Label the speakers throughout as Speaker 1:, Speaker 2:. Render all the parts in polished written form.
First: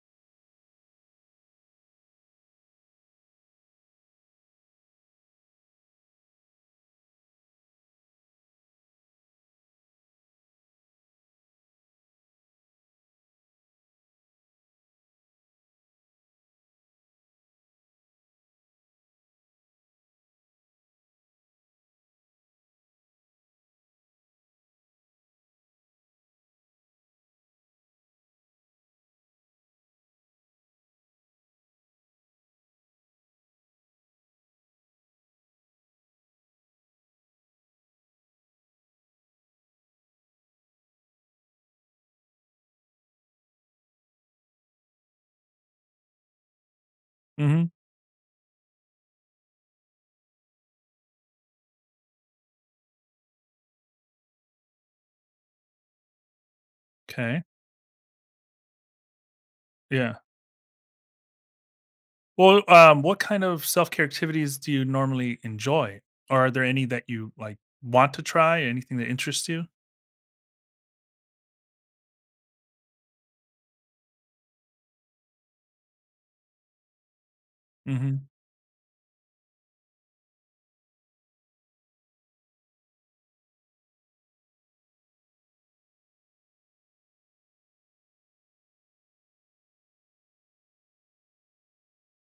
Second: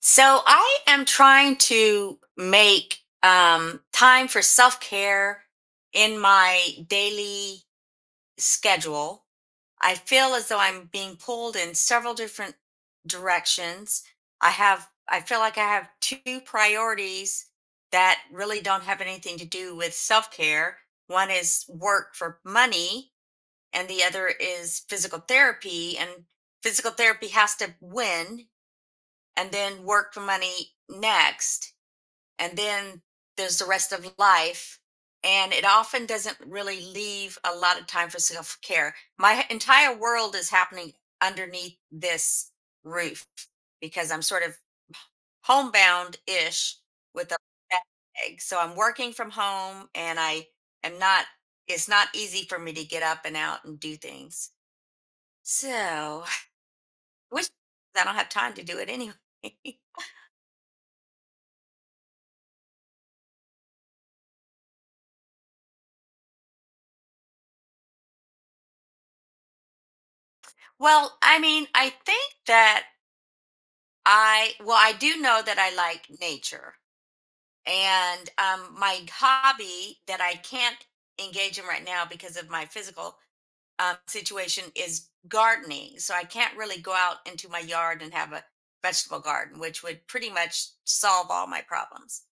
Speaker 1: So I am trying to make time for self care in my daily schedule. I feel as though I'm being pulled in several different directions. I have, I feel like I have two priorities that really don't have anything to do with self care. One is work for money, and the other is physical therapy. And physical therapy has to win and then work for money next and then there's the rest of life and it often doesn't really leave a lot of time for self-care. My entire world is happening underneath this roof because I'm sort of homebound-ish with a
Speaker 2: Hmm.
Speaker 1: bag. So I'm working from home and I am not, it's not easy for me to get up and out and do things. So
Speaker 2: Okay.
Speaker 1: which I don't have time to do it anyway.
Speaker 2: Yeah. Well, what kind of self-care activities do you normally enjoy? Or are there any that you, want to try? Anything that interests you?
Speaker 1: Well, I mean, I think that I, well, I do know that I like nature.
Speaker 2: Mhm.
Speaker 1: And my hobby that I can't engage in right now because of my physical situation is gardening. So I can't really go out into my yard and have a vegetable garden, which would pretty much solve all my problems.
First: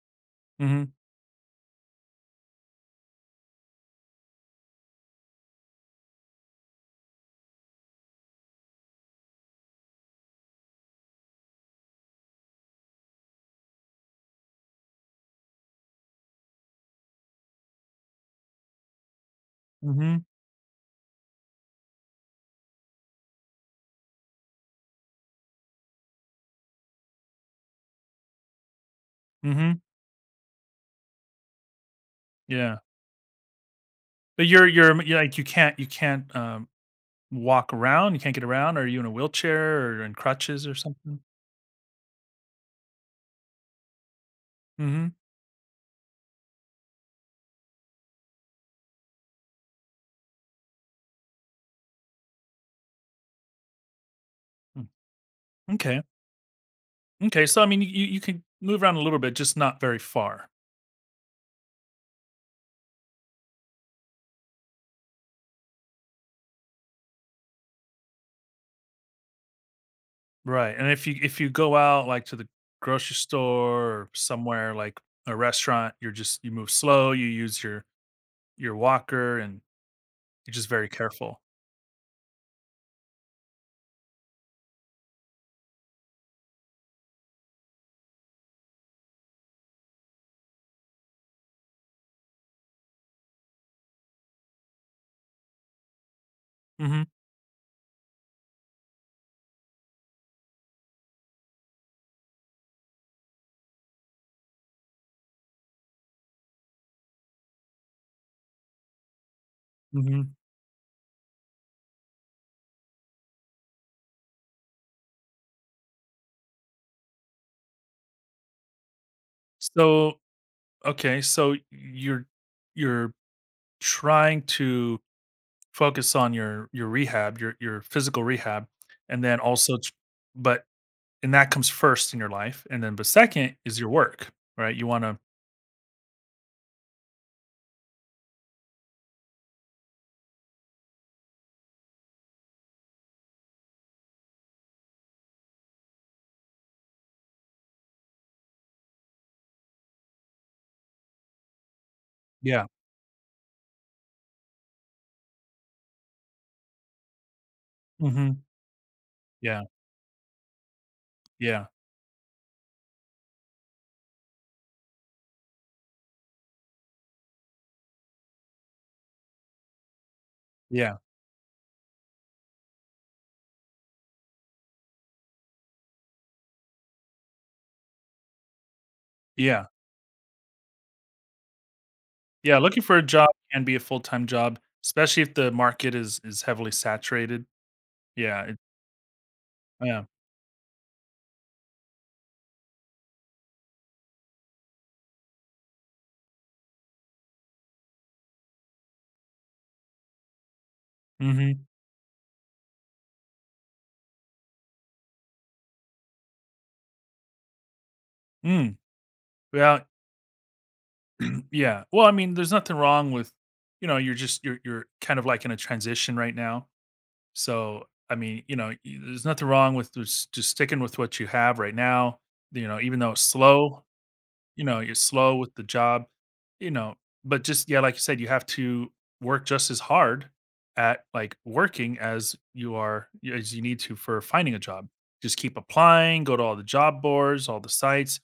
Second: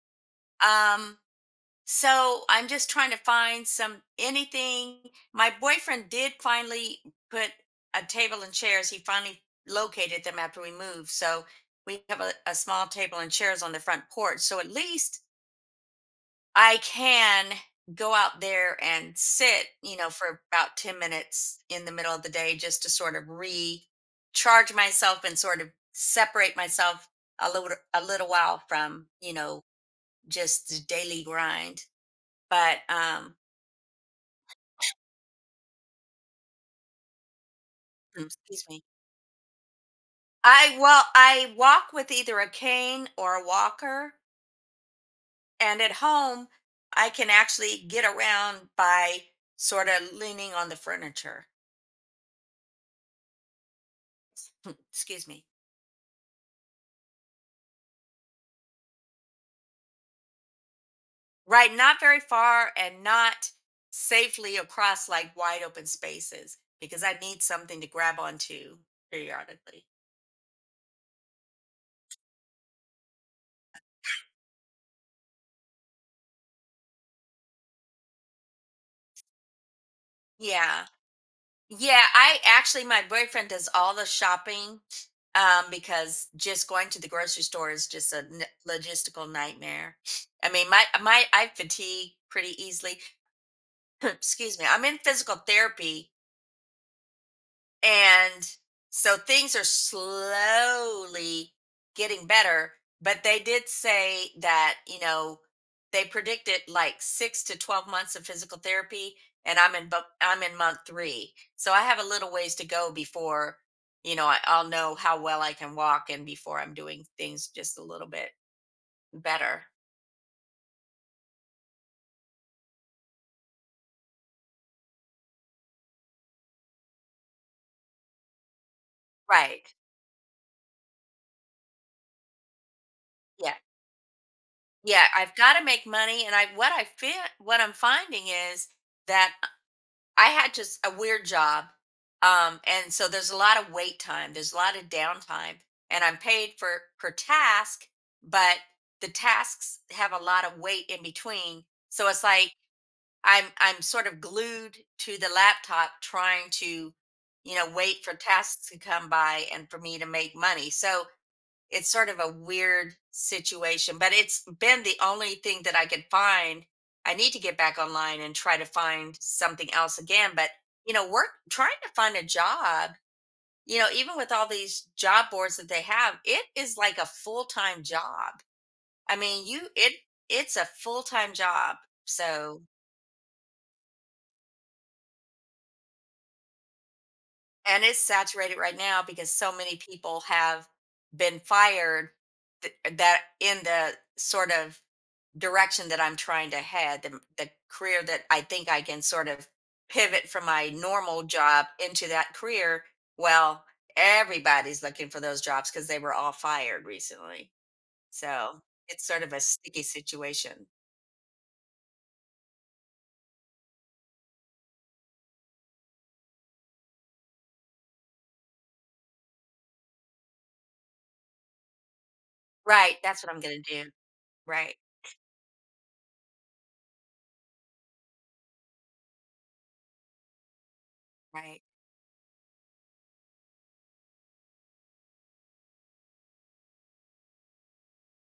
Speaker 2: Mhm.
Speaker 1: Um, so I'm just trying to find some anything. My boyfriend did finally put a table and chairs. He finally located them after we moved. So we have a small table and chairs on the front porch. So at least I can go out there and sit, you know,
Speaker 2: Mhm.
Speaker 1: for about 10 minutes in the middle of the day just to sort of recharge myself and sort of separate myself a little a little while from, you know,
Speaker 2: Mhm.
Speaker 1: just the daily grind.
Speaker 2: Yeah.
Speaker 1: But
Speaker 2: But you're like, you can't walk around? You
Speaker 1: Mm,
Speaker 2: can't get
Speaker 1: excuse
Speaker 2: around? Or
Speaker 1: me.
Speaker 2: Are you in a wheelchair or in crutches or
Speaker 1: I, well,
Speaker 2: something?
Speaker 1: I walk with either a cane or a walker,
Speaker 2: Mhm.
Speaker 1: and at home I can actually get around by sort of leaning on the furniture.
Speaker 2: Okay.
Speaker 1: Excuse me.
Speaker 2: Okay. So, I mean, you can move around a little bit, just not very far.
Speaker 1: Right, not very far and not safely across like wide open spaces because I need something to grab onto periodically.
Speaker 2: Right, and if you go out, like, to the grocery store or somewhere, like, a restaurant, you move slow, you use your walker, and you're just
Speaker 1: Yeah.
Speaker 2: very careful.
Speaker 1: Yeah, I actually, my boyfriend does all the shopping because just going to the grocery store is just a logistical nightmare. I mean, my I fatigue pretty easily. Excuse me. I'm in physical therapy
Speaker 2: Mhm,
Speaker 1: and so things are slowly getting better, but they did say that, you know, they predicted like 6 to 12 months of physical therapy and
Speaker 2: mhm.
Speaker 1: I'm in month 3. So I have a little ways to go before, you know, I'll know how well I can walk and before I'm doing things just a little bit better.
Speaker 2: So okay, so you're trying to focus on your rehab, your physical rehab, and then
Speaker 1: Right.
Speaker 2: also t but and that comes first in your life, and then but
Speaker 1: Yeah.
Speaker 2: second is your work, right? You
Speaker 1: Yeah,
Speaker 2: wanna
Speaker 1: I've got to make money and I what I feel what I'm finding is that I had just a weird job. And so there's a lot of wait time, there's a lot of downtime, and I'm paid for per task, but the tasks have a lot of wait in between. So it's like
Speaker 2: Yeah.
Speaker 1: I'm sort of glued to the laptop trying to, you know, wait for
Speaker 2: Mhm.
Speaker 1: tasks to come by
Speaker 2: Yeah,
Speaker 1: and for me to make money. So
Speaker 2: yeah,
Speaker 1: it's sort of a weird situation, but it's been the only thing that I could find. I need to get back online and try to find something else again. But, you
Speaker 2: yeah,
Speaker 1: know, work, trying to find a job, you know, even with all these job boards that they have, it is like a full time job. I mean,
Speaker 2: yeah.
Speaker 1: it's a full time job.
Speaker 2: Yeah,
Speaker 1: So,
Speaker 2: looking for a job can be a full-time job, especially if the market is heavily saturated.
Speaker 1: and it's
Speaker 2: Yeah,
Speaker 1: saturated
Speaker 2: it
Speaker 1: right now because so many
Speaker 2: yeah.
Speaker 1: people have been fired that in the sort of direction that I'm trying to head, the career that I think I can sort of pivot from my normal
Speaker 2: Mhm.
Speaker 1: job into that career. Well, everybody's looking for those jobs because they were all fired recently. So
Speaker 2: Mm.
Speaker 1: it's sort of a sticky
Speaker 2: Yeah.
Speaker 1: situation.
Speaker 2: Yeah. Well, I mean, there's nothing wrong with you're just you're kind of like in a transition right now. So, I mean, you know, y there's nothing wrong with just sticking with what you have right now, you know,
Speaker 1: Right.
Speaker 2: even though it's
Speaker 1: That's what I'm going to
Speaker 2: slow.
Speaker 1: do.
Speaker 2: You
Speaker 1: Right.
Speaker 2: know, you're slow with the job, you know, but just yeah, like you said, you have to work just as hard at like
Speaker 1: Right.
Speaker 2: working as you are as you need to for finding a job. Just keep applying, go to all the job boards, all the sites,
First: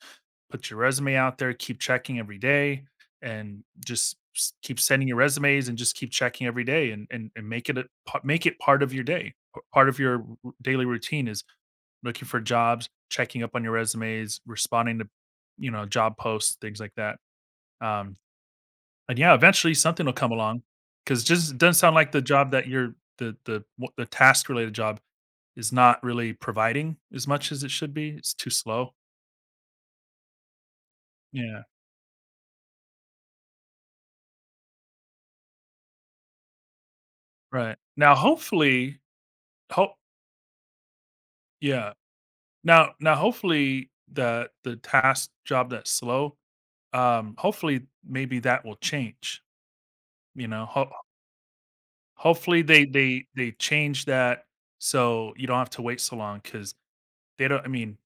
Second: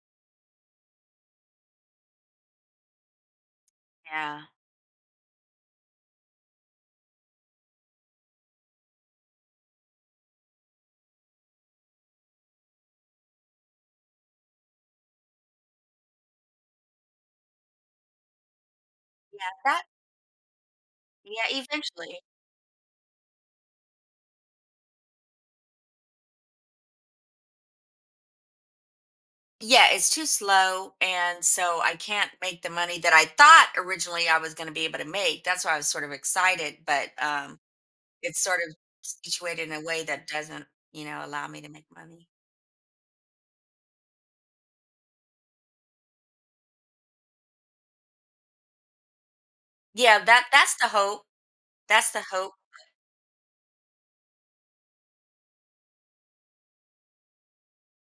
Speaker 2: put your resume out there, keep checking every day and just
Speaker 1: Yeah.
Speaker 2: keep sending your resumes and just keep checking every day and make make it part of your day. Part of your daily routine is looking for jobs, checking up on your resumes, responding to, you know, job posts, things like that. Um, and yeah,
Speaker 1: Yeah.
Speaker 2: eventually
Speaker 1: That,
Speaker 2: something will come along because
Speaker 1: yeah,
Speaker 2: just it doesn't sound like
Speaker 1: eventually.
Speaker 2: the job that you're the what the task related job is not really providing as much as it should be. It's too slow.
Speaker 1: Yeah, it's too slow, and
Speaker 2: Yeah.
Speaker 1: so I can't make the money that I thought originally I was going to be able to make. That's why I was sort of excited, but
Speaker 2: Right. Now
Speaker 1: it's sort of
Speaker 2: hopefully
Speaker 1: situated in a
Speaker 2: hope
Speaker 1: way that doesn't, you know, allow me to make
Speaker 2: yeah.
Speaker 1: money.
Speaker 2: Now hopefully the task job that's slow, hopefully maybe that will change.
Speaker 1: Yeah, that
Speaker 2: You know,
Speaker 1: that's the
Speaker 2: ho-
Speaker 1: hope. That's the hope.
Speaker 2: Hopefully, they change that so you don't have to wait so long because they don't I mean,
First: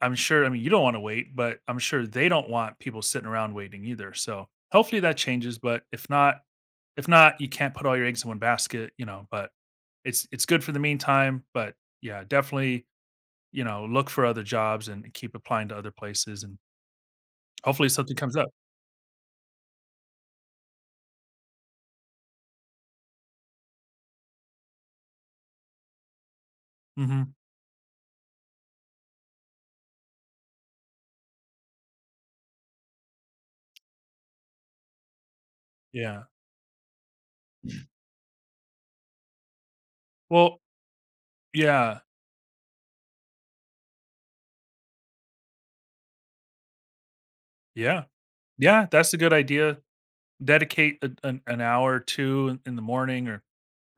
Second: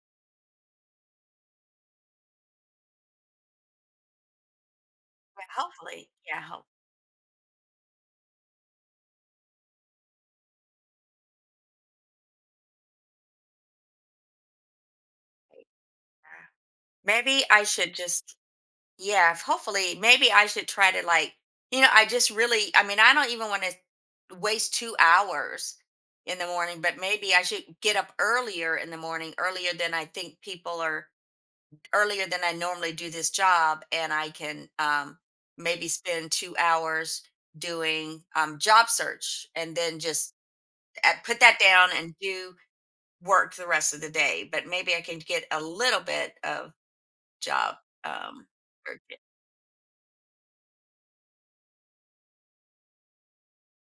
Speaker 2: you don't wanna wait, but I'm sure they don't want people sitting around waiting either, so hopefully that
Speaker 1: Yeah,
Speaker 2: changes, but
Speaker 1: hopefully, yeah, hope.
Speaker 2: if not, you can't put all your eggs in one basket, you know, but it's good for the meantime, but yeah, definitely, you know, look for other jobs and keep applying to other places and
Speaker 1: Yeah. Maybe I
Speaker 2: hopefully
Speaker 1: should
Speaker 2: something comes
Speaker 1: just—
Speaker 2: up.
Speaker 1: yeah, if hopefully, maybe I should try to, like, you know, I just really, I mean, I don't even want to waste 2 hours in the morning, but maybe
Speaker 2: Mhm.
Speaker 1: I should get up earlier in the morning, earlier than I think people are, earlier than I normally do this job, and I can maybe
Speaker 2: Yeah.
Speaker 1: spend 2 hours doing job search and then just
Speaker 2: Well
Speaker 1: put that down
Speaker 2: yeah.
Speaker 1: and do work the rest of the day. But maybe I can get a little bit of job
Speaker 2: Yeah.
Speaker 1: um,
Speaker 2: Yeah, that's a
Speaker 1: search.
Speaker 2: good idea. Dedicate an hour or two in the morning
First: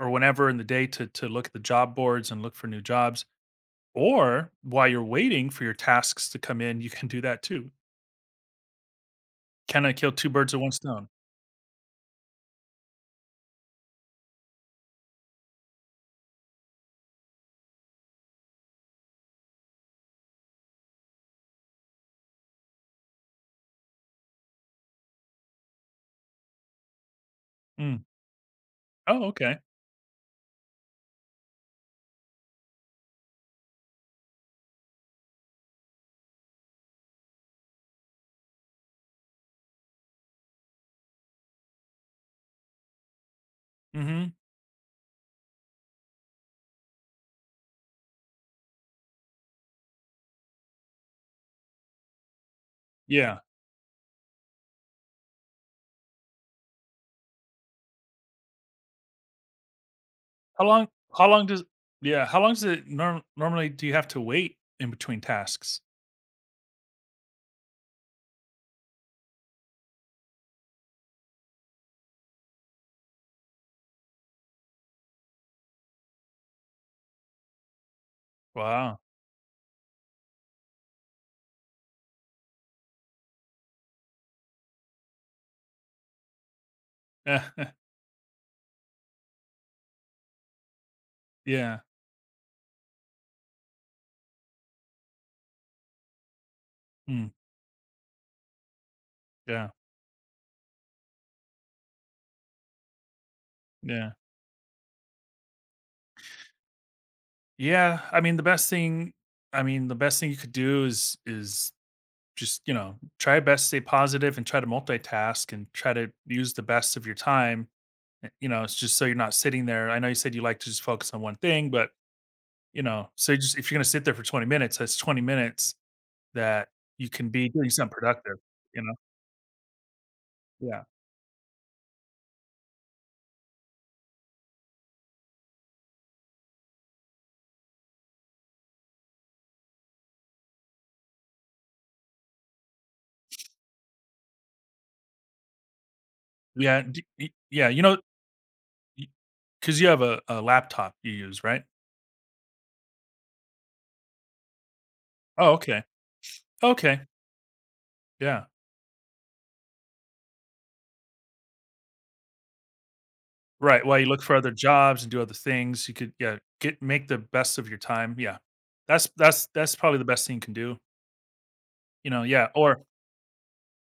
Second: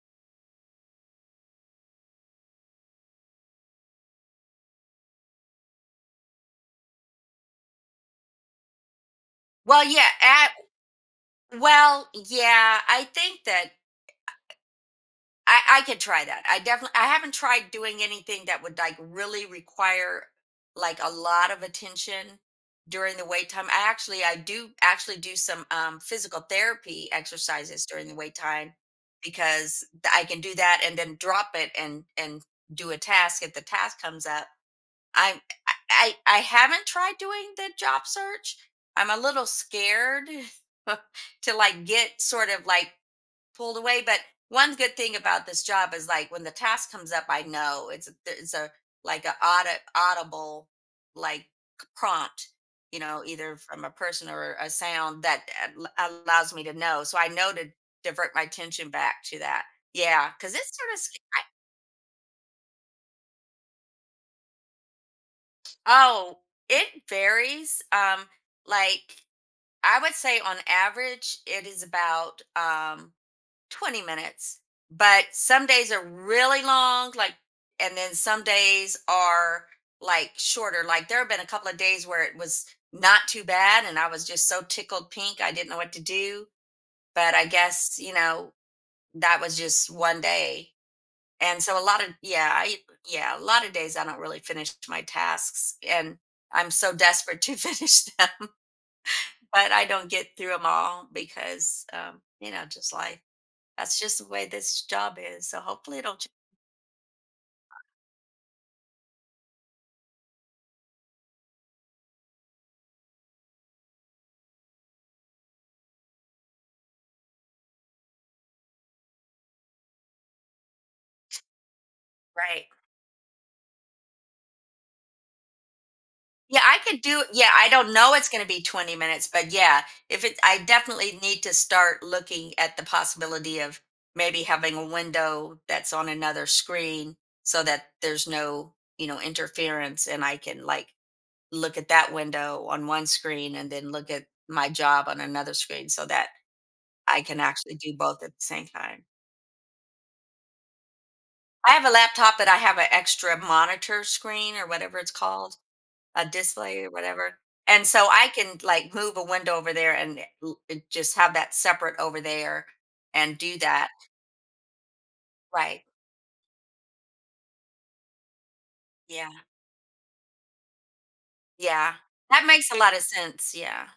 Speaker 2: or whenever in the day to look at the job boards and look for new jobs or while you're waiting for your tasks to come in you can do that too,
Speaker 1: Well,
Speaker 2: kind of
Speaker 1: yeah,
Speaker 2: kill two birds with one stone.
Speaker 1: well, yeah, I think that I could try that. I definitely, I haven't tried doing anything that would like really require like a lot of attention during the wait time. I do actually do some physical therapy exercises
Speaker 2: Mm.
Speaker 1: during the wait time
Speaker 2: Oh, okay.
Speaker 1: because I can do that and then drop it and do a task if the task comes up. I I haven't tried doing the job search. I'm a little scared to like get sort of like pulled away. But
Speaker 2: Hmm.
Speaker 1: one good thing about this job is like when the task comes up, I know it's a like a audit audible like prompt, you know,
Speaker 2: Yeah,
Speaker 1: either from a person or a sound that allows me to know. So I know to divert my attention back to that. Yeah, because
Speaker 2: how
Speaker 1: it's
Speaker 2: long
Speaker 1: sort of sc-
Speaker 2: how
Speaker 1: I,
Speaker 2: long does yeah, how long does it normally do you have to wait in between tasks?
Speaker 1: oh, it varies. Like, I would say on average, it is about 20 minutes, but some days are really long, like, and then some days
Speaker 2: Wow.
Speaker 1: are like shorter. Like, there have been a couple of days where it was not too bad and I was just so tickled pink I didn't know what to do. But I guess, you know, that was just one day, and
Speaker 2: Yeah.
Speaker 1: so a lot of— yeah, I yeah a lot of days I don't really finish my tasks and I'm so
Speaker 2: Mm.
Speaker 1: desperate to finish them,
Speaker 2: Yeah,
Speaker 1: but I don't get through them all because you know, just life. That's
Speaker 2: yeah,
Speaker 1: just the way this job is, so hopefully it'll change.
Speaker 2: yeah, I mean the best thing, I mean the best thing you could do is just, you know, try your best to stay positive and try to multitask and try to use the best of your time. You know, it's just so you're not sitting there. I know you said you like to just focus on one thing, but
Speaker 1: Right.
Speaker 2: you know, so just if you're going to sit there for 20 minutes, that's 20 minutes
Speaker 1: Yeah,
Speaker 2: that
Speaker 1: I could
Speaker 2: you
Speaker 1: do,
Speaker 2: can be
Speaker 1: yeah, I
Speaker 2: doing something
Speaker 1: don't know it's
Speaker 2: productive,
Speaker 1: gonna be
Speaker 2: you know?
Speaker 1: 20 minutes, but yeah, if it— I
Speaker 2: Yeah.
Speaker 1: definitely need to start looking at the possibility of maybe having a window that's on another screen so that there's no, you know, interference and I can, like, look at that window on one screen and then look at my job on another screen so that I can
Speaker 2: Yeah.
Speaker 1: actually
Speaker 2: You
Speaker 1: do
Speaker 2: know,
Speaker 1: both at the same time.
Speaker 2: because you have a laptop you use, right?
Speaker 1: I have a laptop, but I have an extra monitor screen or whatever it's
Speaker 2: Oh,
Speaker 1: called,
Speaker 2: okay.
Speaker 1: a display or
Speaker 2: Okay.
Speaker 1: whatever. And so I
Speaker 2: Yeah.
Speaker 1: can like move a window over there and it just have that separate over there and do
Speaker 2: Right,
Speaker 1: that.
Speaker 2: while you look for other jobs and do other
Speaker 1: Right.
Speaker 2: things, you could yeah, get make the best of your time, yeah. That's
Speaker 1: Yeah.
Speaker 2: that's that's probably the best thing you can do,
Speaker 1: Yeah.
Speaker 2: you know,
Speaker 1: That
Speaker 2: yeah,
Speaker 1: makes a
Speaker 2: or
Speaker 1: lot of sense. Yeah.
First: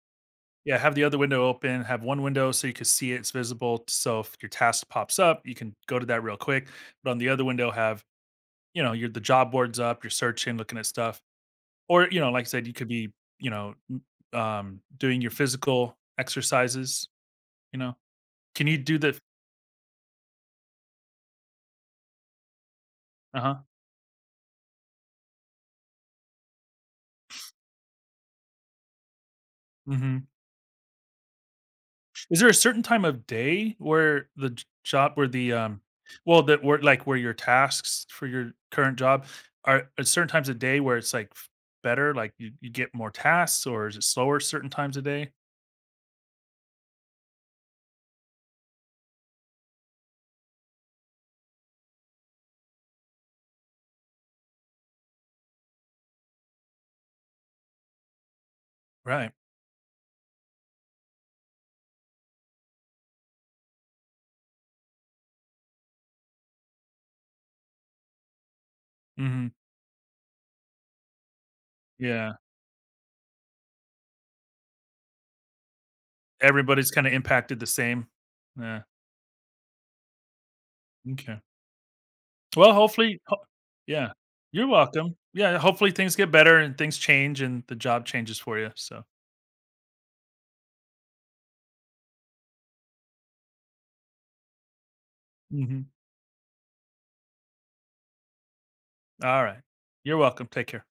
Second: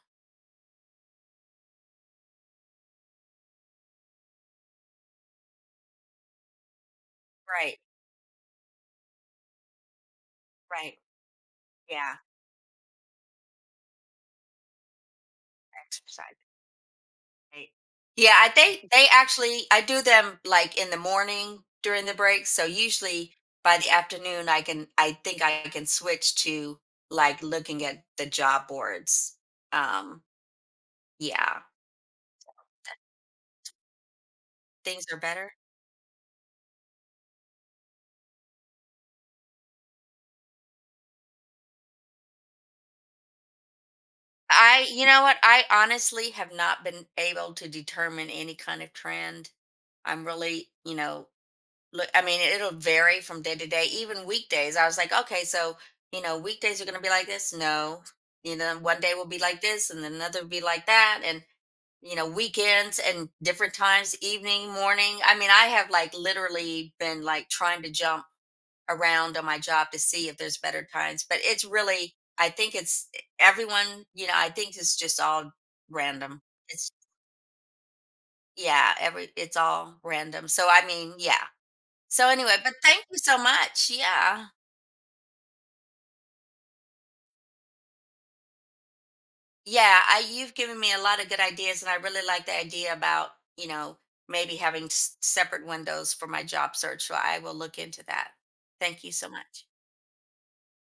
Speaker 2: yeah, have the other window open, have one window so you can see it, it's visible, so if your task pops up, you can go to that real quick, but on the other window
Speaker 1: Right.
Speaker 2: have, you know, your the job boards up, you're searching, looking at
Speaker 1: Right.
Speaker 2: stuff, or,
Speaker 1: Yeah.
Speaker 2: you know, like I said, you could be, you know, m doing your physical
Speaker 1: Exercise.
Speaker 2: exercises,
Speaker 1: Right.
Speaker 2: you know?
Speaker 1: Yeah. I
Speaker 2: Can you
Speaker 1: think
Speaker 2: do
Speaker 1: they
Speaker 2: the
Speaker 1: actually, I do them like in the morning during the break. So usually
Speaker 2: Uh-huh,
Speaker 1: by the afternoon, I can, I think I can switch to like looking at the job boards. Um,
Speaker 2: mhm.
Speaker 1: yeah.
Speaker 2: Is there a certain time of day where the j
Speaker 1: Things
Speaker 2: job
Speaker 1: are
Speaker 2: where the,
Speaker 1: better.
Speaker 2: um, well, that where, like, where your tasks for your current job are at certain times of day where it's, like, f better, like, you get more tasks, or is it slower certain
Speaker 1: I,
Speaker 2: times a
Speaker 1: you know
Speaker 2: day?
Speaker 1: what? I honestly have not been able to determine any kind of trend. I'm really, you know, look, I mean, it'll vary from day to day, even weekdays. I was like, okay, so, you know, weekdays are going to be like this. No, you know, one day will
Speaker 2: Right.
Speaker 1: be like this and then another will be like that. And, you know, weekends and different times, evening, morning. I mean, I have like literally been like trying to jump around on
Speaker 2: Mhm.
Speaker 1: my job to see if there's better times. But it's really,
Speaker 2: Yeah.
Speaker 1: I think it's everyone, you know, I think it's just all random.
Speaker 2: Everybody's
Speaker 1: It's,
Speaker 2: kinda impacted the same. Yeah.
Speaker 1: yeah, it's all random. So, I mean,
Speaker 2: Okay.
Speaker 1: yeah. So, anyway,
Speaker 2: Well,
Speaker 1: but thank you
Speaker 2: hopefully ho
Speaker 1: so much.
Speaker 2: yeah.
Speaker 1: Yeah.
Speaker 2: You're welcome. Yeah, hopefully things get better and things change and the job changes for you, so.
Speaker 1: Yeah. You've given me a lot of good ideas. And I really like the idea about, you know, maybe having separate
Speaker 2: Mhm.
Speaker 1: windows for my job search. So, I will look into that. Thank you so
Speaker 2: Alright.
Speaker 1: much.
Speaker 2: You're welcome. Take care.